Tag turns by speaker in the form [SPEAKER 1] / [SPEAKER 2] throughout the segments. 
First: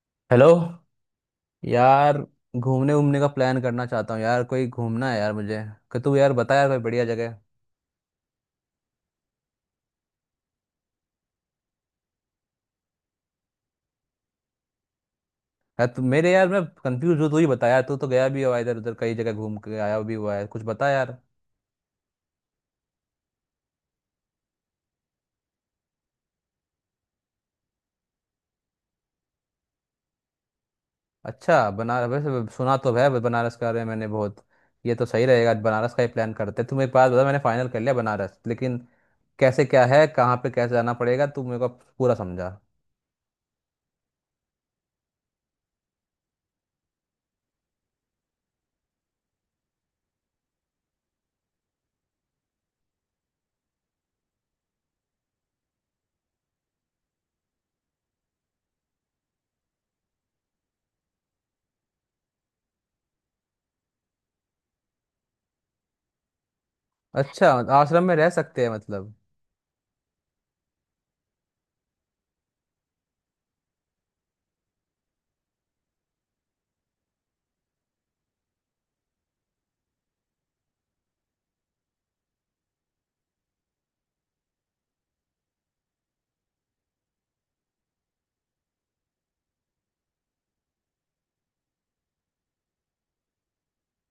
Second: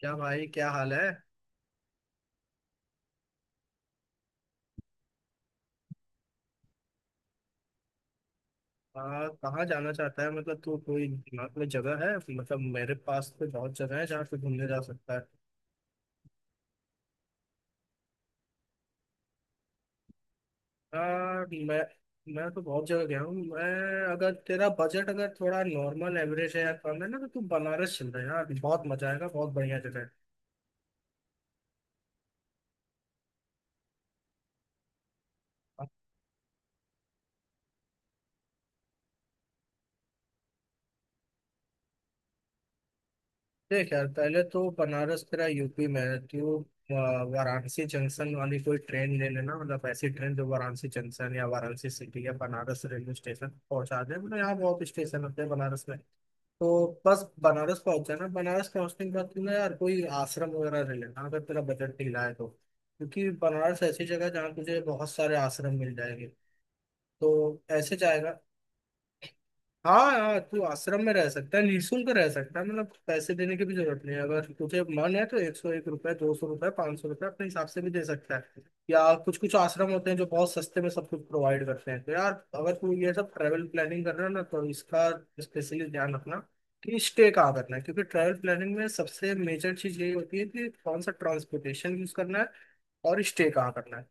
[SPEAKER 1] क्या
[SPEAKER 2] हेलो।
[SPEAKER 1] भाई, क्या हाल है।
[SPEAKER 2] यार, घूमने घूमने का प्लान करना चाहता हूँ यार। कोई घूमना है यार मुझे कि तू यार बता यार कोई बढ़िया जगह।
[SPEAKER 1] कहाँ जाना चाहता है? मतलब तू कोई दिमाग में जगह है? मतलब मेरे पास तो बहुत जगह है जहाँ पे घूमने जा सकता है।
[SPEAKER 2] यार, तू मेरे यार मैं कंफ्यूज हूँ, तू ही बता यार। तू तो गया भी हुआ इधर उधर, कई जगह घूम के आया भी हुआ है, कुछ बता
[SPEAKER 1] आ,
[SPEAKER 2] यार।
[SPEAKER 1] मैं तो बहुत जगह गया हूँ मैं। अगर तेरा बजट अगर थोड़ा नॉर्मल एवरेज है या कम है ना, तो तू बनारस चल रहा है यार, बहुत मजा आएगा, बहुत बढ़िया जगह है।
[SPEAKER 2] अच्छा, बनारस वैसे सुना तो है, बनारस का रहे मैंने बहुत। ये तो सही रहेगा, बनारस का ही प्लान करते हैं। तू मेरे पास बता, मैंने फाइनल कर लिया बनारस। लेकिन कैसे क्या है, कहाँ पे, कैसे जाना पड़ेगा, तू मेरे को पूरा समझा।
[SPEAKER 1] देख यार, पहले तो बनारस तेरा यूपी में है, तो वाराणसी जंक्शन वाली कोई ट्रेन ले लेना, मतलब ऐसी ट्रेन जो वाराणसी जंक्शन या वाराणसी सिटी या बनारस रेलवे स्टेशन पहुंचा दे। मतलब यहाँ बहुत स्टेशन होते हैं बनारस में। तो बस बनारस पहुंच जाना। बनारस पहुंचने के बाद तुमने यार कोई आश्रम वगैरह ले लेना, अगर तेरा बजट ढीला है तो, क्योंकि बनारस ऐसी जगह है जहाँ तुझे बहुत सारे आश्रम मिल जाएंगे। तो
[SPEAKER 2] अच्छा।
[SPEAKER 1] ऐसे
[SPEAKER 2] आश्रम में रह
[SPEAKER 1] जाएगा।
[SPEAKER 2] सकते हैं मतलब?
[SPEAKER 1] हाँ यार, तू आश्रम में रह सकता है, निःशुल्क रह सकता है, मतलब पैसे देने की भी जरूरत नहीं है। अगर तुझे मन है तो 101 रुपए, 200 रुपए, 500 रुपए अपने हिसाब से भी दे सकता है। या कुछ कुछ आश्रम होते हैं जो बहुत सस्ते में सब कुछ प्रोवाइड करते हैं। तो यार, अगर तू ये सब ट्रैवल प्लानिंग कर रहा है ना, तो इसका स्पेशली ध्यान रखना कि स्टे कहाँ करना है, क्योंकि ट्रैवल प्लानिंग में सबसे मेजर चीज यही होती है कि कौन सा ट्रांसपोर्टेशन यूज करना है और स्टे कहाँ करना है।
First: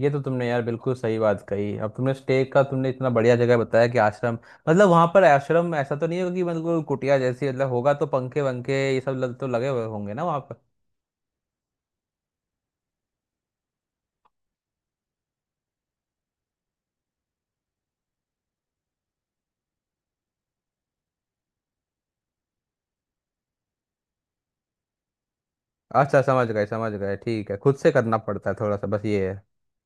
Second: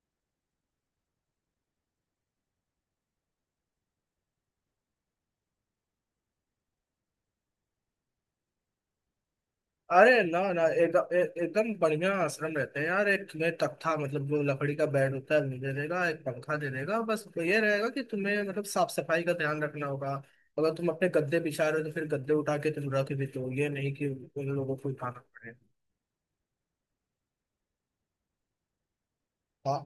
[SPEAKER 2] ये तो तुमने यार बिल्कुल सही बात कही। अब तुमने स्टे का तुमने इतना बढ़िया जगह बताया कि आश्रम, मतलब वहां पर आश्रम ऐसा तो नहीं होगा कि बिल्कुल कुटिया जैसी, मतलब होगा तो पंखे वंखे ये सब तो लगे हुए होंगे
[SPEAKER 1] अरे
[SPEAKER 2] ना वहां
[SPEAKER 1] ना
[SPEAKER 2] पर?
[SPEAKER 1] ना, एकदम एकदम बढ़िया आश्रम रहते हैं यार। एक तुम्हें तख्ता, मतलब जो लकड़ी का बेड होता है वो दे देगा, एक पंखा दे देगा, बस। तो ये रहेगा कि तुम्हें मतलब साफ सफाई का ध्यान रखना होगा। अगर तुम अपने गद्दे बिछा रहे हो तो फिर गद्दे उठा के तुम रख भी दो, ये नहीं कि उन लोगों को उठाना पड़े।
[SPEAKER 2] अच्छा, समझ गए समझ गए। ठीक है, खुद से करना पड़ता है थोड़ा सा, बस ये है।
[SPEAKER 1] हाँ।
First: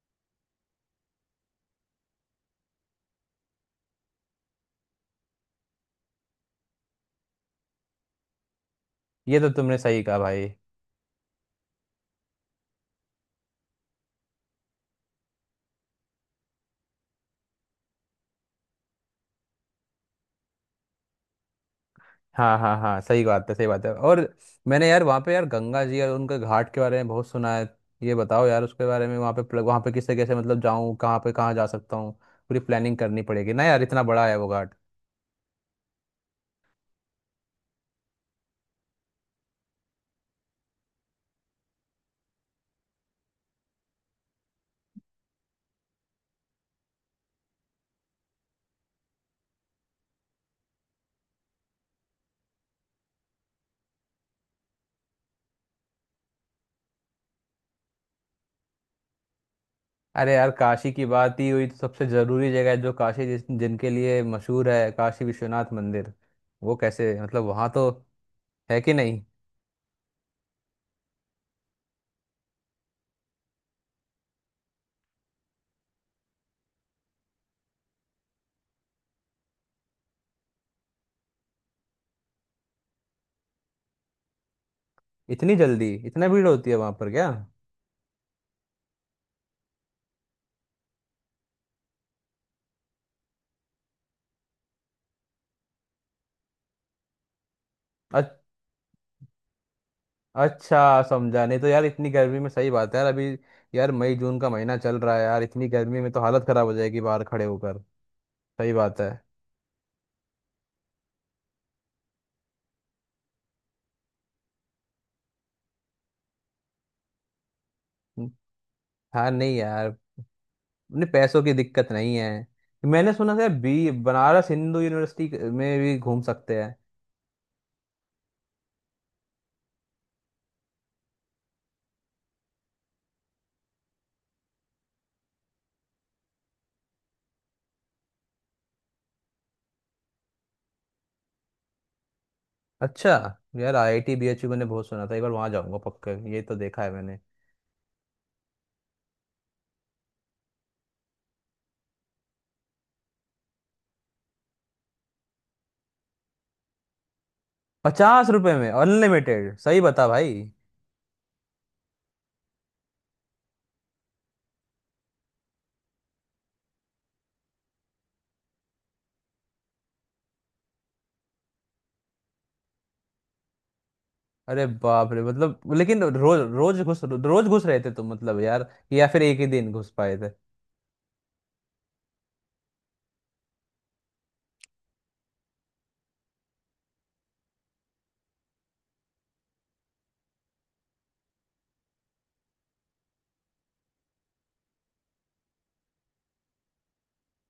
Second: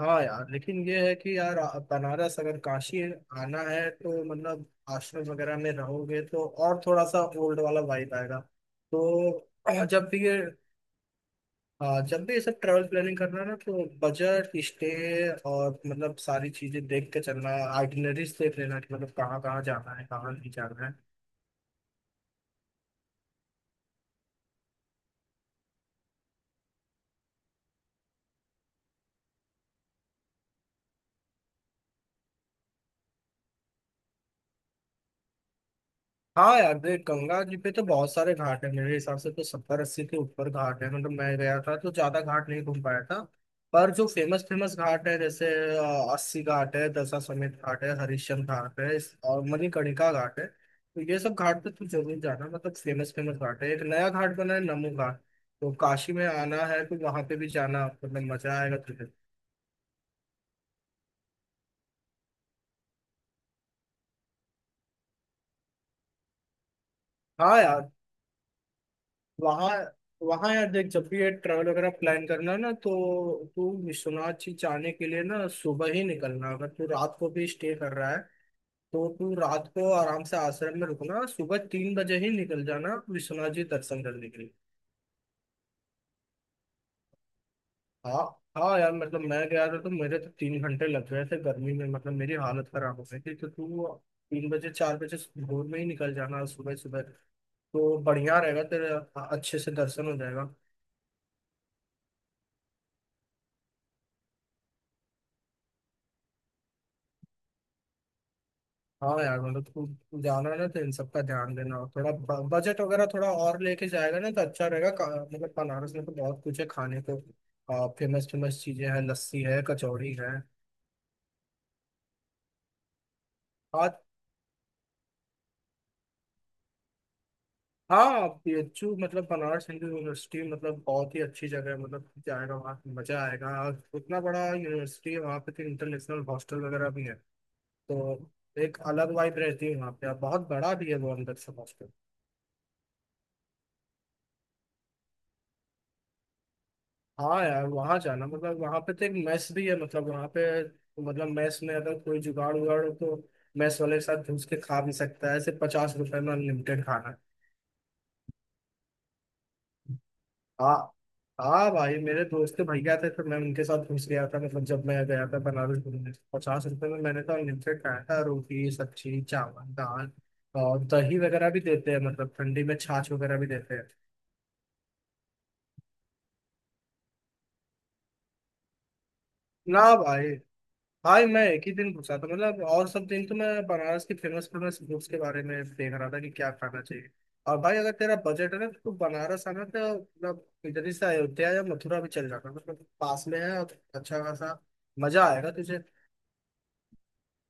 [SPEAKER 1] हाँ यार, लेकिन ये है कि यार बनारस, अगर काशी आना है तो मतलब आश्रम वगैरह में रहोगे तो और थोड़ा सा ओल्ड वाला वाइब आएगा।
[SPEAKER 2] ये तो तुमने
[SPEAKER 1] तो
[SPEAKER 2] सही
[SPEAKER 1] जब
[SPEAKER 2] कहा
[SPEAKER 1] भी ये,
[SPEAKER 2] भाई।
[SPEAKER 1] हाँ, जब भी ये सब ट्रैवल प्लानिंग करना है ना, तो बजट, स्टे और मतलब सारी चीजें देख के चलना है। आइटिनरीज देख लेना कि मतलब कहाँ कहाँ जाना है, कहाँ नहीं जाना है।
[SPEAKER 2] हाँ हाँ हाँ, सही बात है सही बात है। और मैंने यार वहाँ पे यार गंगा जी और उनके घाट के बारे में बहुत सुना है। ये बताओ यार उसके बारे में, वहाँ पे वहाँ पे किससे कैसे मतलब जाऊँ, कहाँ पे कहाँ जा सकता हूँ? पूरी प्लानिंग करनी पड़ेगी ना यार, इतना बड़ा है वो घाट।
[SPEAKER 1] हाँ यार, देख, गंगा जी पे तो बहुत सारे घाट है। मेरे हिसाब से तो 70-80 के ऊपर घाट है। मतलब मैं गया था तो ज्यादा घाट नहीं घूम पाया था, पर जो फेमस फेमस घाट है जैसे अस्सी घाट है, दशा समेत घाट है, हरिश्चंद्र घाट है, और मणिकर्णिका घाट है, तो ये सब घाट पे तू जरूर जाना। मतलब फेमस फेमस घाट है। एक नया घाट बना है, नमो घाट, तो काशी में आना है तो वहां पे भी जाना, मतलब मजा आएगा तुझे।
[SPEAKER 2] अरे यार, काशी की बात ही हुई तो सबसे जरूरी जगह है जो काशी जिस जिनके लिए मशहूर है, काशी विश्वनाथ मंदिर। वो कैसे मतलब
[SPEAKER 1] हाँ
[SPEAKER 2] वहां तो
[SPEAKER 1] यार,
[SPEAKER 2] है कि नहीं?
[SPEAKER 1] वहाँ वहाँ यार देख, जब भी ये ट्रैवल वगैरह प्लान करना ना, तो तू विश्वनाथ जी जाने के लिए ना सुबह ही निकलना। अगर तू रात को भी स्टे कर रहा है तो तू रात को आराम से आश्रम में रुकना, सुबह 3 बजे ही निकल जाना विश्वनाथ जी दर्शन करने के लिए।
[SPEAKER 2] इतनी जल्दी इतना भीड़ होती है वहां पर क्या?
[SPEAKER 1] हाँ। हाँ यार, मतलब मैं गया था तो मेरे तो 3 घंटे लग गए थे गर्मी में, मतलब मेरी हालत खराब हो गई थी। तो तू 3 बजे 4 बजे भोर में ही निकल जाना, सुबह सुबह, तो बढ़िया
[SPEAKER 2] अच-
[SPEAKER 1] रहेगा तेरे, अच्छे से दर्शन हो जाएगा।
[SPEAKER 2] अच्छा समझा। नहीं तो यार इतनी गर्मी में, सही बात है यार अभी। यार मई जून का महीना चल रहा है यार, इतनी गर्मी में तो हालत खराब हो जाएगी बाहर खड़े होकर। सही बात है।
[SPEAKER 1] हाँ यार, मतलब तू जाना ना तो इन सब का ध्यान देना, और थोड़ा बजट वगैरह थोड़ा और लेके जाएगा ना तो अच्छा रहेगा। मतलब बनारस में तो बहुत कुछ है खाने को, फेमस
[SPEAKER 2] हम्म,
[SPEAKER 1] फेमस चीजें हैं,
[SPEAKER 2] हाँ
[SPEAKER 1] लस्सी
[SPEAKER 2] नहीं
[SPEAKER 1] है,
[SPEAKER 2] यार,
[SPEAKER 1] कचौड़ी है
[SPEAKER 2] अपने पैसों की दिक्कत नहीं है। मैंने सुना था बी
[SPEAKER 1] और।
[SPEAKER 2] बनारस हिंदू यूनिवर्सिटी में भी घूम सकते हैं।
[SPEAKER 1] हाँ, बीएचयू मतलब बनारस हिंदू यूनिवर्सिटी, मतलब बहुत ही अच्छी जगह है। मतलब जाएगा वहाँ पे मजा आएगा, और उतना बड़ा यूनिवर्सिटी है वहाँ पे तो इंटरनेशनल हॉस्टल वगैरह भी है। तो एक अलग वाइब रहती है वहाँ पे, और बहुत बड़ा भी है वो अंदर से।
[SPEAKER 2] अच्छा। यार, आईआईटी बीएचयू मैंने बहुत सुना था, एक बार वहां जाऊंगा पक्का, ये तो देखा है मैंने।
[SPEAKER 1] हाँ यार, वहाँ जाना मतलब वहाँ पे तो एक मैस भी है। मतलब वहाँ पे तो, मतलब मैस में अगर कोई जुगाड़ उगाड़ हो तो मैस वाले के साथ घुस के खा भी सकता है, सिर्फ 50 रुपए में अनलिमिटेड खाना।
[SPEAKER 2] 50 रुपए में अनलिमिटेड, सही बता भाई।
[SPEAKER 1] हाँ। हाँ भाई, मेरे दोस्त के भैया थे तो मैं उनके साथ घुस गया था। मतलब जब मैं गया था बनारस घूमने तो 50 रुपए में मैंने तो अनलिमिटेड खाया था, रोटी, सब्जी, चावल, दाल और दही वगैरह भी देते हैं, मतलब ठंडी में छाछ वगैरह भी देते हैं।
[SPEAKER 2] अरे बाप रे, मतलब लेकिन रोज रोज घुस, रोज घुस रहे थे तुम मतलब यार? या फिर एक ही दिन
[SPEAKER 1] ना
[SPEAKER 2] घुस पाए
[SPEAKER 1] भाई।
[SPEAKER 2] थे?
[SPEAKER 1] हाँ, मैं एक ही दिन पूछा था, मतलब और सब दिन तो मैं बनारस की फेमस फेमस फूड्स के बारे में देख रहा था कि क्या खाना चाहिए। और भाई, अगर तेरा बजट है ना तो बनारस आना तो मतलब इधर ही से अयोध्या या मथुरा भी चल जाना, मतलब पास में है और अच्छा खासा मजा आएगा तुझे।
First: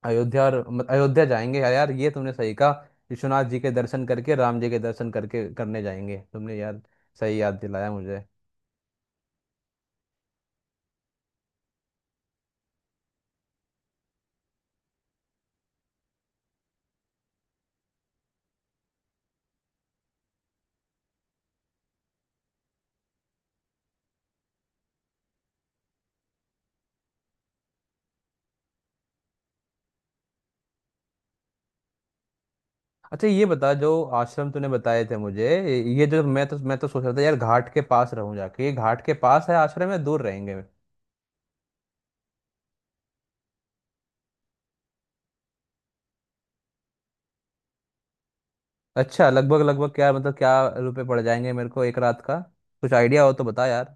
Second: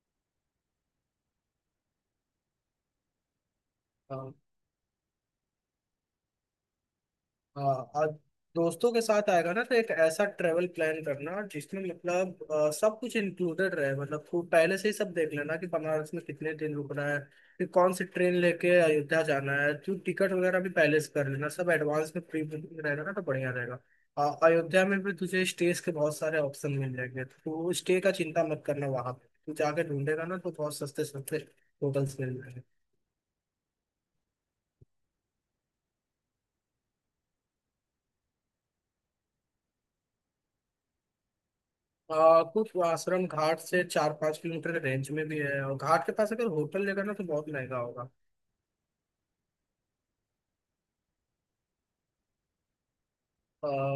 [SPEAKER 2] अयोध्या और मत- अयोध्या जाएंगे यार यार, ये तुमने सही कहा। विश्वनाथ जी के दर्शन करके, राम जी के दर्शन करके करने जाएंगे तुमने यार। सही याद
[SPEAKER 1] हाँ
[SPEAKER 2] दिलाया
[SPEAKER 1] और,
[SPEAKER 2] मुझे।
[SPEAKER 1] दोस्तों के साथ आएगा ना तो एक ऐसा ट्रेवल प्लान करना जिसमें मतलब सब कुछ इंक्लूडेड रहे। मतलब खूब पहले से ही सब देख लेना कि बनारस में कितने दिन रुकना है, फिर कौन सी ट्रेन लेके अयोध्या जाना है, तो टिकट वगैरह भी पहले से कर लेना, सब एडवांस में प्री बुकिंग रहेगा ना तो बढ़िया रहेगा। अयोध्या में भी तुझे स्टेज के बहुत सारे ऑप्शन मिल जाएंगे, तो स्टे का चिंता मत करना। वहां पे तू जाके ढूंढेगा ना तो बहुत सस्ते सस्ते होटल्स मिल जाएंगे।
[SPEAKER 2] अच्छा, ये बता, जो आश्रम तूने बताए थे मुझे ये, जो मैं तो सोच रहा था यार घाट के पास रहूं जाके, ये घाट के पास है आश्रम या दूर रहेंगे?
[SPEAKER 1] कुछ आश्रम घाट से 4-5 किलोमीटर के रेंज में भी है, और घाट के पास अगर होटल लेगा ना तो बहुत महंगा होगा।
[SPEAKER 2] अच्छा, लगभग लगभग क्या मतलब, क्या रुपए पड़ जाएंगे मेरे को एक रात का? कुछ आइडिया हो तो बता
[SPEAKER 1] आ,
[SPEAKER 2] यार।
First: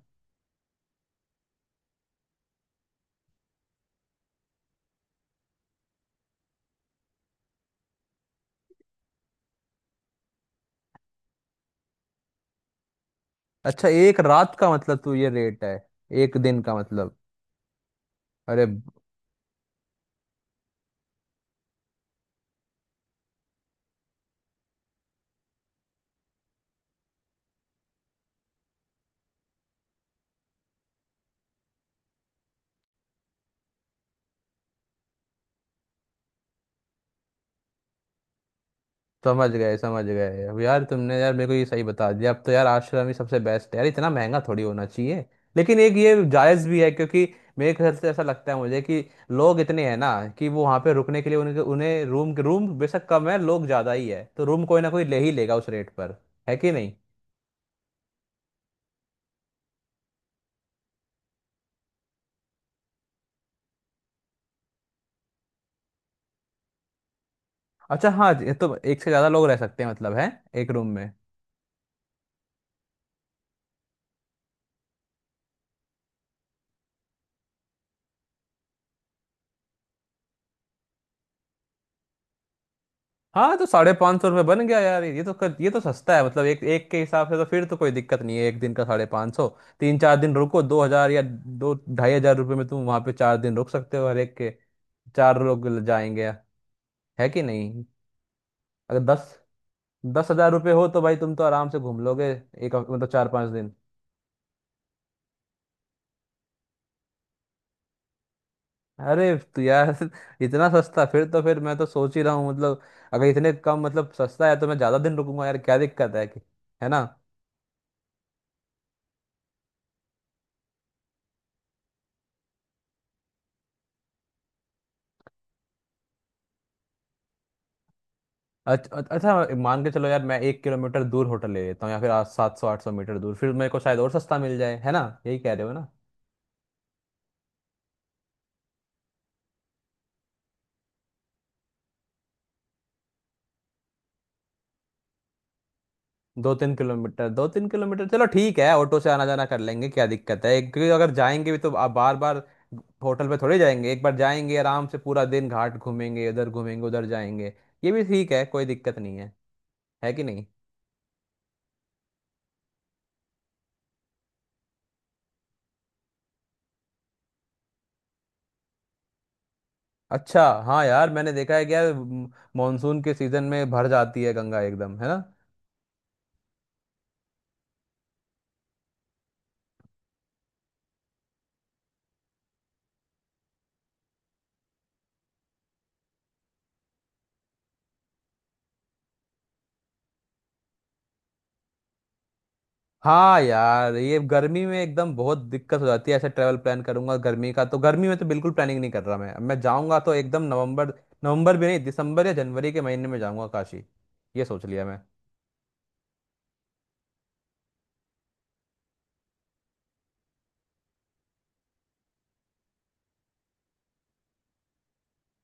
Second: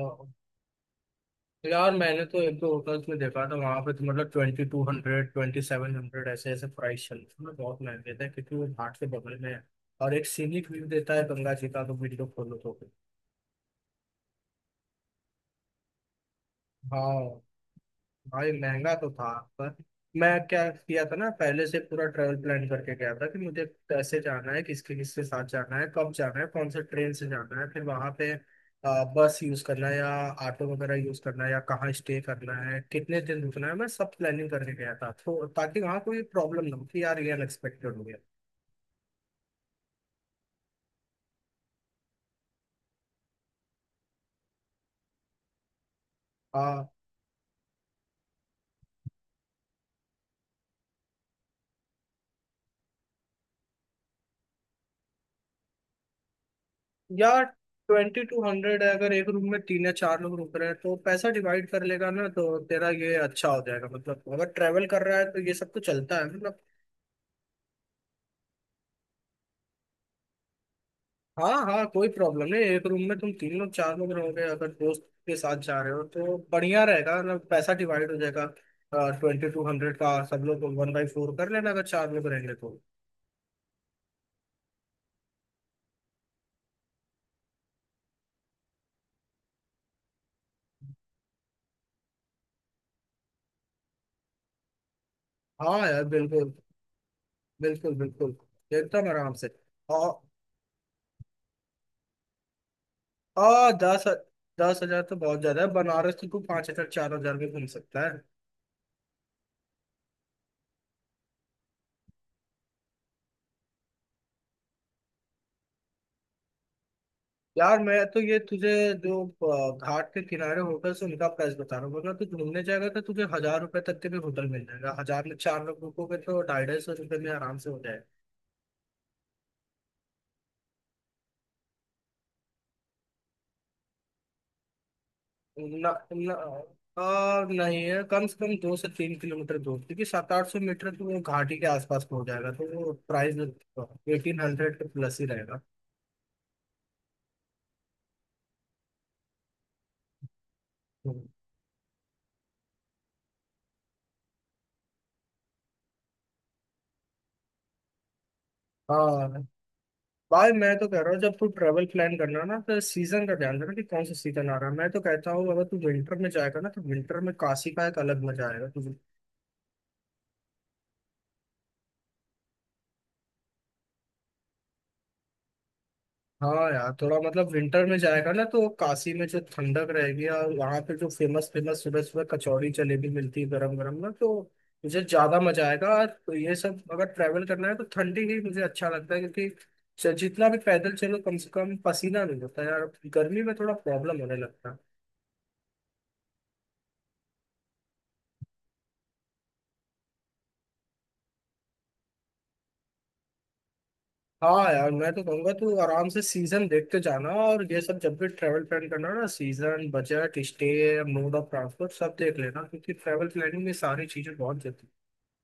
[SPEAKER 1] यार, मैंने तो एक दो होटल्स में देखा था वहाँ पे तो, मतलब 2200, 2700 ऐसे ऐसे प्राइस चल रहे थे। मतलब बहुत महंगे थे क्योंकि वो घाट के बगल में है और एक सीनिक व्यू देता है गंगा जी का, तो वीडियो खोलो तो।
[SPEAKER 2] अच्छा, एक रात का मतलब तू ये रेट है एक दिन का मतलब?
[SPEAKER 1] हाँ भाई,
[SPEAKER 2] अरे
[SPEAKER 1] महंगा तो था पर मैं क्या किया था ना, पहले से पूरा ट्रेवल प्लान करके गया था कि मुझे कैसे जाना है, किसके किसके साथ जाना है, कब जाना है, कौन से ट्रेन से जाना है, फिर वहां पे बस यूज करना है या ऑटो वगैरह यूज करना है, या कहाँ स्टे करना है, कितने दिन रुकना है, मैं सब प्लानिंग करके गया था, तो ताकि वहाँ कोई प्रॉब्लम ना हो कि यार ये अनएक्सपेक्टेड हो
[SPEAKER 2] समझ गए समझ गए। अब यार तुमने यार मेरे को ये सही बता दिया। अब तो यार आश्रम ही सबसे बेस्ट है यार, इतना महंगा थोड़ी होना चाहिए। लेकिन एक ये जायज़ भी
[SPEAKER 1] गया।
[SPEAKER 2] है, क्योंकि मेरे ख्याल से ऐसा लगता है मुझे कि लोग इतने हैं ना, कि वो वहाँ पे रुकने के लिए उनके उन्हें रूम रूम बेशक कम है, लोग ज़्यादा ही है, तो रूम कोई ना कोई ले ही लेगा उस रेट पर, है कि नहीं?
[SPEAKER 1] यार, 2200 है, अगर एक रूम में 3 या 4 लोग रुक रहे हैं तो पैसा डिवाइड कर लेगा ना तो तेरा ये अच्छा हो जाएगा। मतलब अगर ट्रेवल कर रहा है तो ये सब तो चलता है मतलब।
[SPEAKER 2] अच्छा हाँ, ये तो एक से ज्यादा लोग रह सकते हैं मतलब है एक रूम में?
[SPEAKER 1] हाँ हाँ, कोई प्रॉब्लम नहीं, एक रूम में तुम 3 लोग 4 लोग रहोगे, अगर दोस्त के साथ जा रहे हो तो बढ़िया रहेगा, मतलब पैसा डिवाइड हो जाएगा। ट्वेंटी टू हंड्रेड का सब लोग 1/4 कर लेना अगर 4 लोग रहेंगे तो।
[SPEAKER 2] हाँ तो 550 रुपये बन गया यार। ये तो ये तो सस्ता है मतलब एक एक के हिसाब से, तो फिर तो कोई दिक्कत नहीं है। एक दिन का 550, 3-4 दिन रुको, 2,000 या 2,000-2,500 रुपये में तुम वहाँ पे 4 दिन रुक सकते हो हर एक के, चार लोग
[SPEAKER 1] हाँ यार,
[SPEAKER 2] जाएंगे,
[SPEAKER 1] बिल्कुल,
[SPEAKER 2] है कि नहीं?
[SPEAKER 1] बिल्कुल बिल्कुल,
[SPEAKER 2] अगर
[SPEAKER 1] एकदम
[SPEAKER 2] दस
[SPEAKER 1] आराम से। और
[SPEAKER 2] दस हजार रुपये हो तो भाई तुम तो आराम से घूम लोगे, मतलब चार
[SPEAKER 1] आ
[SPEAKER 2] पाँच दिन
[SPEAKER 1] दस 10,000 तो बहुत ज्यादा है, बनारस तो तू 5000, 4000 में घूम सकता है।
[SPEAKER 2] अरे तो यार इतना सस्ता! फिर तो फिर मैं तो सोच ही रहा हूँ मतलब, अगर इतने कम मतलब सस्ता है तो मैं ज्यादा दिन रुकूंगा यार, क्या दिक्कत है कि? है ना?
[SPEAKER 1] यार, मैं तो ये तुझे जो घाट के किनारे होटल से उनका प्राइस बता रहा हूँ, वरना तू घूमने जाएगा तो तुझे 1000 रुपए तक के भी होटल मिल जाएगा। 1000 में 4 लोग रुकोगे तो 250-250 रुपये में आराम से हो जाएगा।
[SPEAKER 2] अच्छा, मान के चलो यार मैं 1 किलोमीटर दूर होटल ले लेता हूँ, या फिर आज 700-800 मीटर दूर, फिर मेरे को शायद और सस्ता मिल जाए, है ना? यही कह रहे हो ना?
[SPEAKER 1] ना, ना, आ, नहीं, है कम से कम 2 से 3 किलोमीटर दूर, क्योंकि 700-800 मीटर तो वो घाटी के आसपास पहुंच जाएगा तो वो प्राइस 1800 के प्लस ही रहेगा।
[SPEAKER 2] 2-3 किलोमीटर 2-3 किलोमीटर, चलो ठीक है, ऑटो से आना जाना कर लेंगे क्या दिक्कत है। क्योंकि अगर
[SPEAKER 1] हम्म।
[SPEAKER 2] जाएंगे भी तो आप बार बार होटल पे थोड़े जाएंगे, एक बार जाएंगे आराम से, पूरा दिन घाट घूमेंगे इधर, घूमेंगे उधर जाएंगे, ये भी ठीक है कोई दिक्कत नहीं
[SPEAKER 1] हाँ
[SPEAKER 2] है, है कि नहीं?
[SPEAKER 1] भाई, मैं तो कह रहा हूँ, जब तू ट्रेवल प्लान करना ना तो सीजन का ध्यान रखना कि कौन सा सीजन आ रहा है। मैं तो कहता हूँ अगर तू विंटर में जाएगा ना तो विंटर में काशी का एक अलग मजा आएगा तुझे।
[SPEAKER 2] अच्छा हाँ यार, मैंने देखा है क्या मानसून के सीजन में भर जाती है गंगा एकदम, है ना?
[SPEAKER 1] हाँ यार, थोड़ा मतलब विंटर में जाएगा ना तो काशी में जो ठंडक रहेगी, और वहाँ पे जो फेमस फेमस सुबह सुबह कचौड़ी जलेबी मिलती है गरम गरम ना, तो मुझे ज्यादा मजा आएगा। और तो ये सब अगर ट्रैवल करना है तो ठंडी ही मुझे अच्छा लगता है, क्योंकि जितना भी पैदल चलो कम से कम पसीना नहीं होता यार।
[SPEAKER 2] हाँ
[SPEAKER 1] गर्मी में थोड़ा
[SPEAKER 2] यार, ये
[SPEAKER 1] प्रॉब्लम होने
[SPEAKER 2] गर्मी
[SPEAKER 1] लगता
[SPEAKER 2] में
[SPEAKER 1] है।
[SPEAKER 2] एकदम बहुत दिक्कत हो जाती है, ऐसे ट्रैवल प्लान करूंगा गर्मी का? तो गर्मी में तो बिल्कुल प्लानिंग नहीं कर रहा मैं, अब मैं जाऊंगा तो एकदम नवंबर। नवंबर भी नहीं, दिसंबर या जनवरी के महीने में जाऊंगा काशी, ये सोच
[SPEAKER 1] हाँ
[SPEAKER 2] लिया
[SPEAKER 1] यार,
[SPEAKER 2] मैं।
[SPEAKER 1] मैं तो कहूंगा तू आराम से सीजन देखते जाना, और ये सब जब भी ट्रैवल प्लान करना ना, season, budget, stay, mode of transport सब देख लेना, क्योंकि ट्रैवल प्लानिंग में सारी चीजें बहुत जरूरी हैं।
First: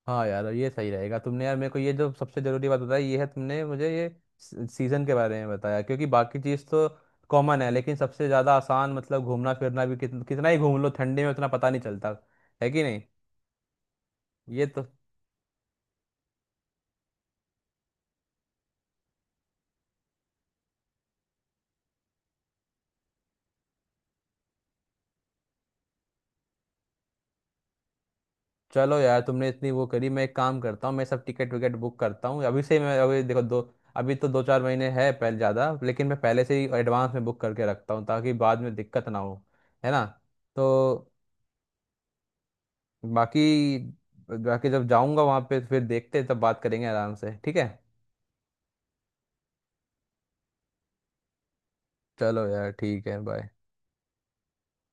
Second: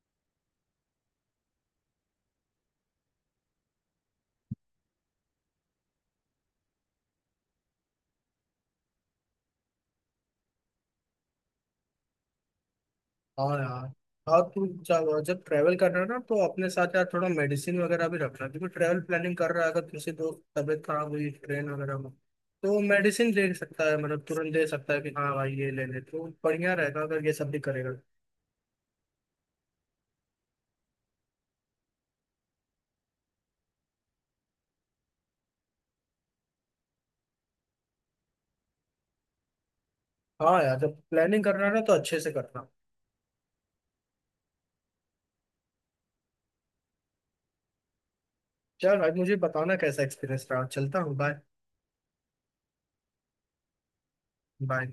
[SPEAKER 2] हाँ यार, ये सही रहेगा। तुमने यार मेरे को ये जो सबसे जरूरी बात बताई ये है, तुमने मुझे ये सीजन के बारे में बताया, क्योंकि बाकी चीज़ तो कॉमन है। लेकिन सबसे ज़्यादा आसान मतलब घूमना फिरना भी कितना ही घूम लो ठंडे में उतना पता नहीं चलता, है कि नहीं?
[SPEAKER 1] हाँ यार, और
[SPEAKER 2] ये
[SPEAKER 1] तू
[SPEAKER 2] तो
[SPEAKER 1] जब जब ट्रैवल कर रहा है ना तो अपने साथ यार थोड़ा मेडिसिन वगैरह भी रखना, क्योंकि ट्रैवल प्लानिंग कर रहा है, अगर किसी दोस्त तबीयत खराब हुई ट्रेन वगैरह में तो मेडिसिन दे सकता है, मतलब तुरंत दे सकता है कि हाँ भाई ये ले ले, तो बढ़िया रहेगा अगर ये सब भी करेगा।
[SPEAKER 2] चलो यार, तुमने इतनी वो करी। मैं एक काम करता हूँ, मैं सब टिकट विकेट बुक करता हूँ अभी से। मैं अभी देखो दो, अभी तो 2-4 महीने है पहले ज़्यादा, लेकिन मैं पहले से ही एडवांस में बुक करके रखता हूँ ताकि बाद में दिक्कत ना हो, है ना?
[SPEAKER 1] हाँ यार, जब
[SPEAKER 2] तो
[SPEAKER 1] प्लानिंग कर रहा है ना तो अच्छे से करना।
[SPEAKER 2] बाकी बाकी, जब जाऊंगा वहां पे फिर देखते हैं, तब बात करेंगे आराम से, ठीक है।
[SPEAKER 1] चल, आज मुझे बताना कैसा एक्सपीरियंस रहा। चलता हूँ, बाय।
[SPEAKER 2] चलो यार, ठीक है, बाय।
[SPEAKER 1] बाय।